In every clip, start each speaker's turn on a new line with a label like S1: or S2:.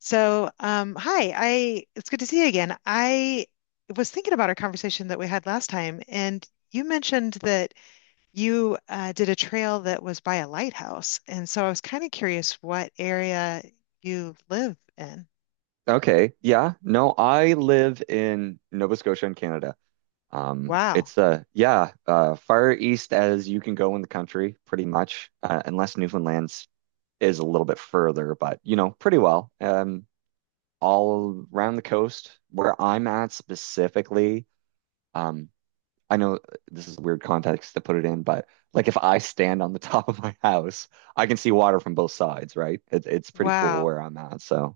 S1: Hi, I it's good to see you again. I was thinking about our conversation that we had last time, and you mentioned that you did a trail that was by a lighthouse, and so I was kind of curious what area you live in.
S2: Okay. Yeah. No, I live in Nova Scotia in Canada.
S1: Wow,
S2: Far east as you can go in the country, pretty much, unless Newfoundland's is a little bit further, but you know, pretty well. All around the coast where I'm at specifically, um, I know this is weird context to put it in, but like if I stand on the top of my house, I can see water from both sides, right? It's pretty cool
S1: wow,
S2: where I'm at. So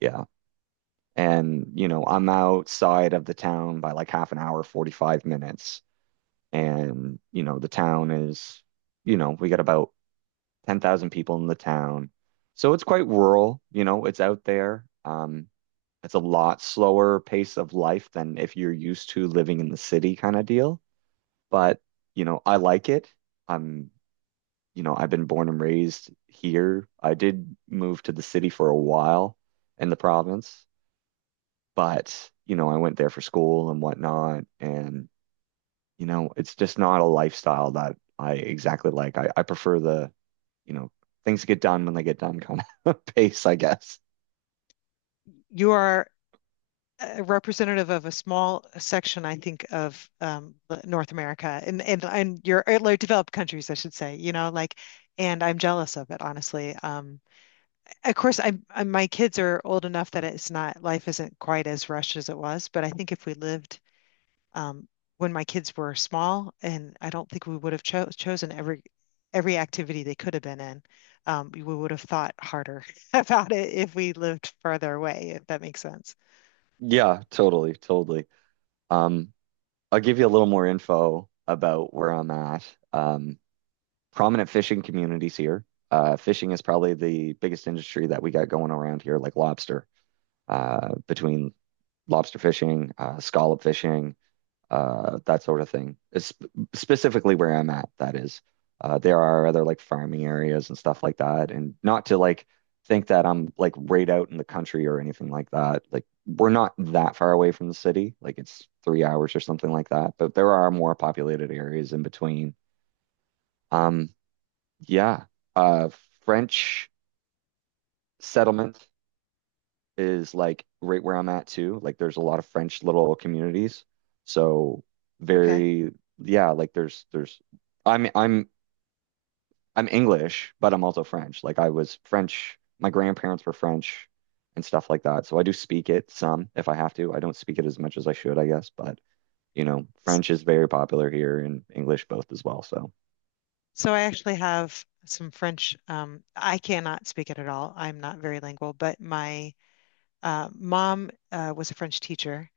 S2: yeah. And, you know, I'm outside of the town by like half an hour, 45 minutes. And, you know, the town is, you know, we got about 10,000 people in the town. So it's quite rural, you know, it's out there. It's a lot slower pace of life than if you're used to living in the city kind of deal. But, you know, I like it. I'm, you know, I've been born and raised here. I did move to the city for a while in the province. But, you know, I went there for school and whatnot. And, you know, it's just not a lifestyle that I exactly like. I prefer the, you know, things get done when they get done kind of pace, I guess.
S1: you are a representative of a small section, I think, of North America and like, developed countries, I should say. You know, like, and I'm jealous of it, honestly. Of course, I my kids are old enough that it's not life isn't quite as rushed as it was. But I think if we lived um, when my kids were small, and I don't think we would have chosen every activity they could have been in. We would have thought harder about it if we lived farther away, if that makes sense.
S2: Yeah, totally. Um, I'll give you a little more info about where I'm at. Um, prominent fishing communities here. Fishing is probably the biggest industry that we got going around here, like lobster, between lobster fishing, scallop fishing, that sort of thing. It's specifically where I'm at, that is. There are other like farming areas and stuff like that. And not to like think that I'm like right out in the country or anything like that. Like we're not that far away from the city. Like it's 3 hours or something like that. But there are more populated areas in between. Um, yeah. Uh, French settlement is like right where I'm at too. Like there's a lot of French little communities. So
S1: Okay.
S2: very yeah, like there's I'm I'm English, but I'm also French. Like I was French, my grandparents were French and stuff like that. So I do speak it some if I have to. I don't speak it as much as I should, I guess, but you know, French is very popular here and English both as well. So,
S1: So I actually have some French. I cannot speak it at all. I'm not very lingual, but my mom was a French teacher.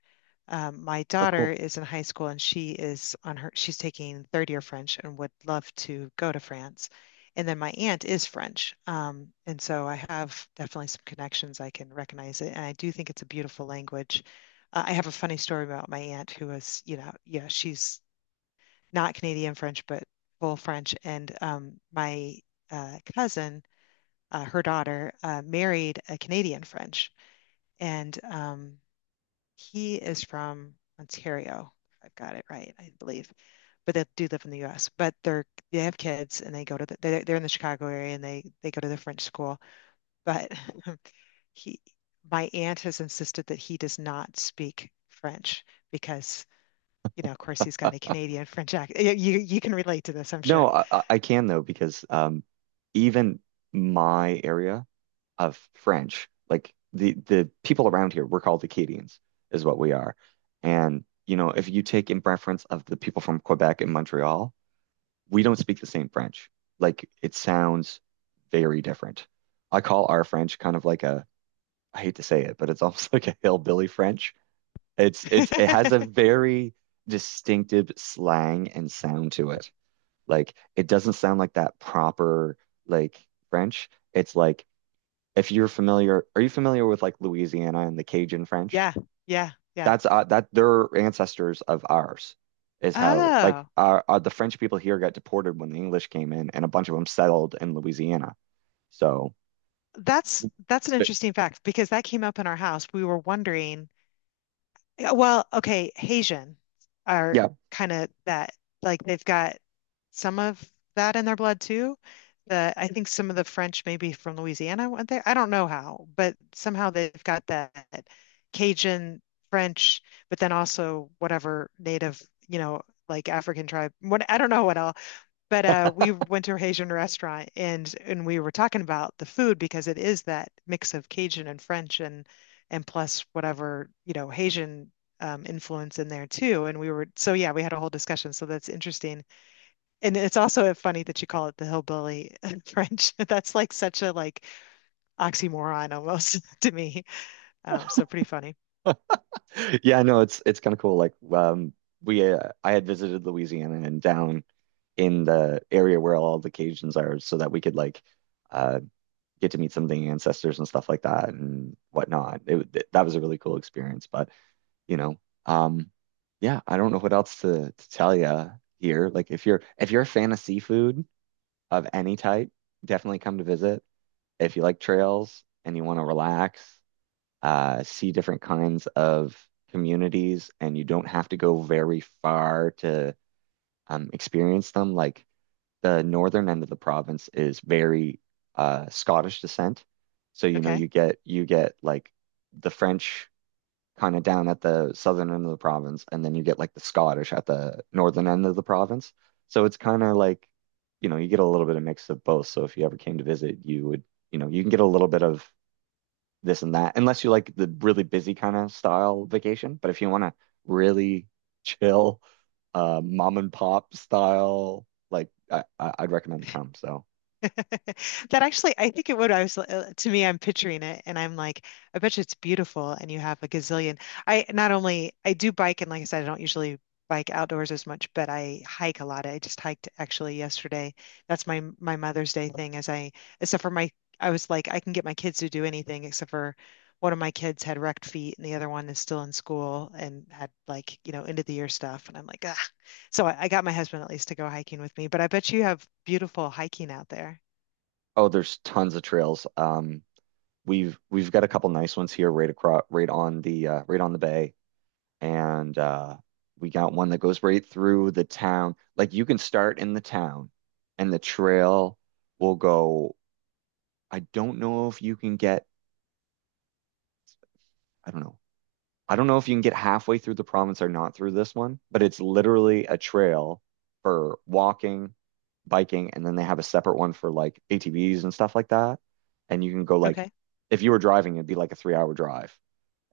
S1: My
S2: oh
S1: daughter
S2: cool.
S1: is in high school and she's taking third year French and would love to go to France. And then my aunt is French. And so I have definitely some connections. I can recognize it. And I do think it's a beautiful language. I have a funny story about my aunt who was, you know, yeah, she's not Canadian French, but full French. And my cousin, her daughter, married a Canadian French, and he is from Ontario. I've got it right, I believe, but they do live in the U.S. But they're They have kids, and they're in the Chicago area, and they go to the French school. But he, my aunt has insisted that he does not speak French because, you know, of course, he's got a Canadian French accent. You can relate to this, I'm sure.
S2: No, I can though because even my area of French. Like the people around here, we're called Acadians, is what we are. And you know, if you take in reference of the people from Quebec and Montreal, we don't speak the same French. Like it sounds very different. I call our French kind of like I hate to say it, but it's almost like a hillbilly French. It's it has a very distinctive slang and sound to it. Like it doesn't sound like that proper like French. It's like if you're familiar, are you familiar with like Louisiana and the Cajun French?
S1: Yeah, yeah.
S2: That's that they're ancestors of ours, is how like
S1: Oh,
S2: our the French people here got deported when the English came in, and a bunch of them settled in Louisiana. So,
S1: that's an
S2: but-
S1: interesting fact because that came up in our house. We were wondering, yeah, well, okay, Haitian are
S2: yeah,
S1: kind of that, like they've got some of that in their blood too. The I think some of the French maybe from Louisiana went there. I don't know how, but somehow they've got that Cajun French, but then also whatever native, you know, like African tribe. What I don't know what else. But we went to a Haitian restaurant and we were talking about the food because it is that mix of Cajun and French and plus whatever, you know, Haitian influence in there too. And we were So yeah, we had a whole discussion. So that's interesting. And it's also funny that you call it the hillbilly French. That's like such a like oxymoron almost to me. So pretty funny.
S2: yeah, no, it's kind of cool. Like, we I had visited Louisiana and down in the area where all the Cajuns are, so that we could like uh get to meet some of the ancestors and stuff like that and whatnot. That was a really cool experience, but. You know. Um, yeah, I don't know what else to tell you here. Like if you're a fan of seafood of any type, definitely come to visit. If you like trails and you want to relax, see different kinds of communities, and you don't have to go very far to experience them. Like the northern end of the province is very Scottish descent, so you know
S1: Okay.
S2: you get like the French kind of down at the southern end of the province, and then you get like the Scottish at the northern end of the province. So it's kind of like, you know, you get a little bit of mix of both. So if you ever came to visit, you would, you know, you can get a little bit of this and that, unless you like the really busy kind of style vacation. But if you want to really chill, mom and pop style, like I'd recommend to come. So,
S1: That actually, I think it would. I was to me, I'm picturing it, and I'm like, I bet you it's beautiful, and you have a gazillion. I Not only I do bike, and like I said, I don't usually bike outdoors as much, but I hike a lot. I just hiked actually yesterday. That's my Mother's Day thing. As I except for my, I was like, I can get my kids to do anything except for one of my kids had wrecked feet, and the other one is still in school and had like you know end of the year stuff, and I'm like, ah. I got my husband at least to go hiking with me, but I bet you have beautiful hiking out there.
S2: oh, there's tons of trails. We've got a couple nice ones here, right across, right on the bay. And we got one that goes right through the town. Like you can start in the town, and the trail will go. I don't know if you can get. I don't know. I don't know if you can get halfway through the province or not through this one, but it's literally a trail for walking, biking, and then they have a separate one for like ATVs and stuff like that. And you can go like,
S1: Okay.
S2: if you were driving, it'd be like a 3 hour drive.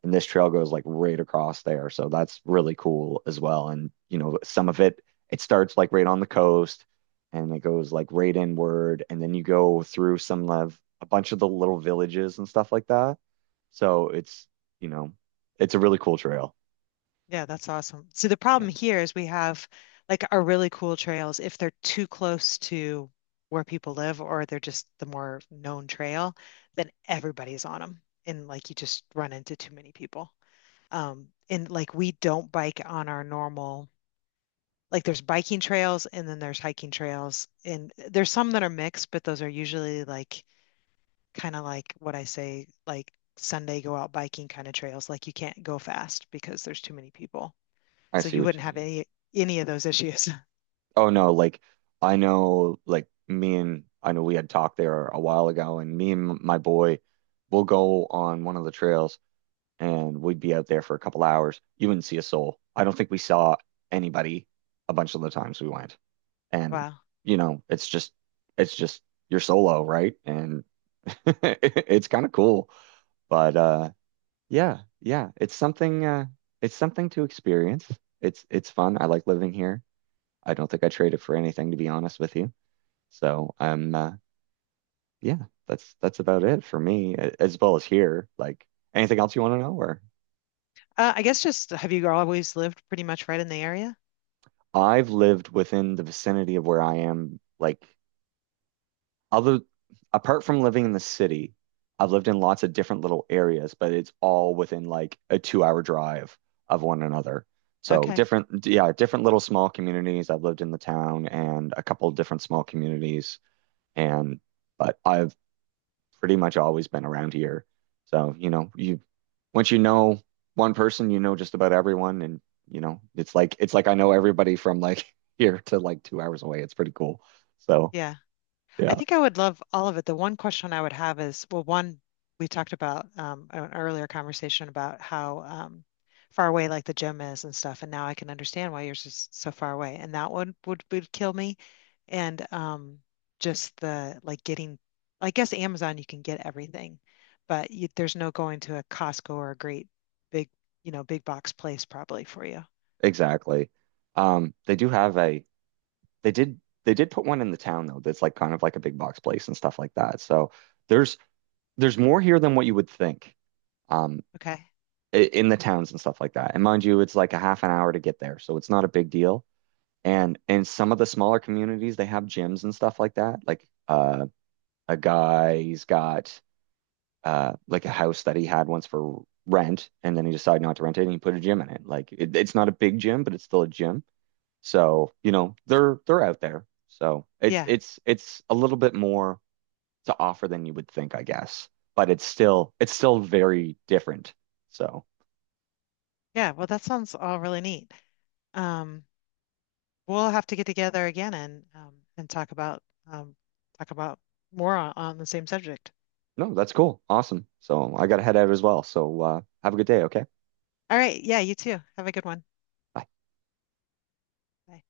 S2: And this trail goes like right across there. So that's really cool as well. And you know, some of it it starts like right on the coast and it goes like right inward and then you go through some of a bunch of the little villages and stuff like that. So it's, you know, it's a really cool trail.
S1: Yeah, that's awesome. So the
S2: Yeah.
S1: problem here is we have like our really cool trails, if they're too close to where people live or they're just the more known trail, then everybody's on them. And like you just run into too many people. And like we don't bike on our normal, like there's biking trails and then there's hiking trails. And there's some that are mixed, but those are usually like kind of like what I say, like Sunday go out biking kind of trails. Like you can't go fast because there's too many people.
S2: I
S1: So
S2: see
S1: you
S2: what
S1: wouldn't
S2: you
S1: have
S2: mean.
S1: any of those issues.
S2: Oh no, like I know like me and I know we had talked there a while ago and me and my boy will go on one of the trails and we'd be out there for a couple hours. You wouldn't see a soul. I don't think we saw anybody a bunch of the times we went. And
S1: Wow.
S2: you know, it's just you're solo, right? And it's kind of cool. But yeah, it's something to experience. It's fun. I like living here. I don't think I trade it for anything to be honest with you. So, I'm yeah, that's about it for me as well as here. Like anything else you want to know or
S1: I guess just have you always lived pretty much right in the area?
S2: I've lived within the vicinity of where I am, like other apart from living in the city, I've lived in lots of different little areas, but it's all within like a 2 hour drive of one another. So
S1: Okay.
S2: different, yeah, different little small communities. I've lived in the town and a couple of different small communities and but I've pretty much always been around here. So, you know, you once you know one person, you know just about everyone and you know, it's like I know everybody from like here to like 2 hours away. It's pretty cool. So,
S1: Yeah. I
S2: yeah,
S1: think I would love all of it. The one question I would have is, well, one, we talked about an earlier conversation about how far away like the gym is and stuff, and now I can understand why yours is so far away, and that one would kill me. And just the like getting, I guess Amazon you can get everything, but you, there's no going to a Costco or a great big, you know, big box place probably for you.
S2: exactly. They do have a they did they did put one in the town though that's like kind of like a big box place and stuff like that. So there's there's more here than what you would think. Um,
S1: Okay.
S2: in the towns and stuff like that. And mind you, it's like a half an hour to get there, so it's not a big deal. And in some of the smaller communities, they have gyms and stuff like that. Like a guy, he's got like a house that he had once for rent, and then he decided not to rent it, and he put a gym in it. Like it's not a big gym, but it's still a gym. So, you know, they're out there. So
S1: Yeah.
S2: it's a little bit more to offer than you would think, I guess. But it's still very different. So
S1: Yeah. Well, that sounds all really neat. Um, We'll have to get together again and talk about um, talk about more on the same subject.
S2: no, that's cool. Awesome. So I gotta head out as well. So have a good day. Okay.
S1: All right, yeah, you too. Have a good one.
S2: Bye.
S1: Bye.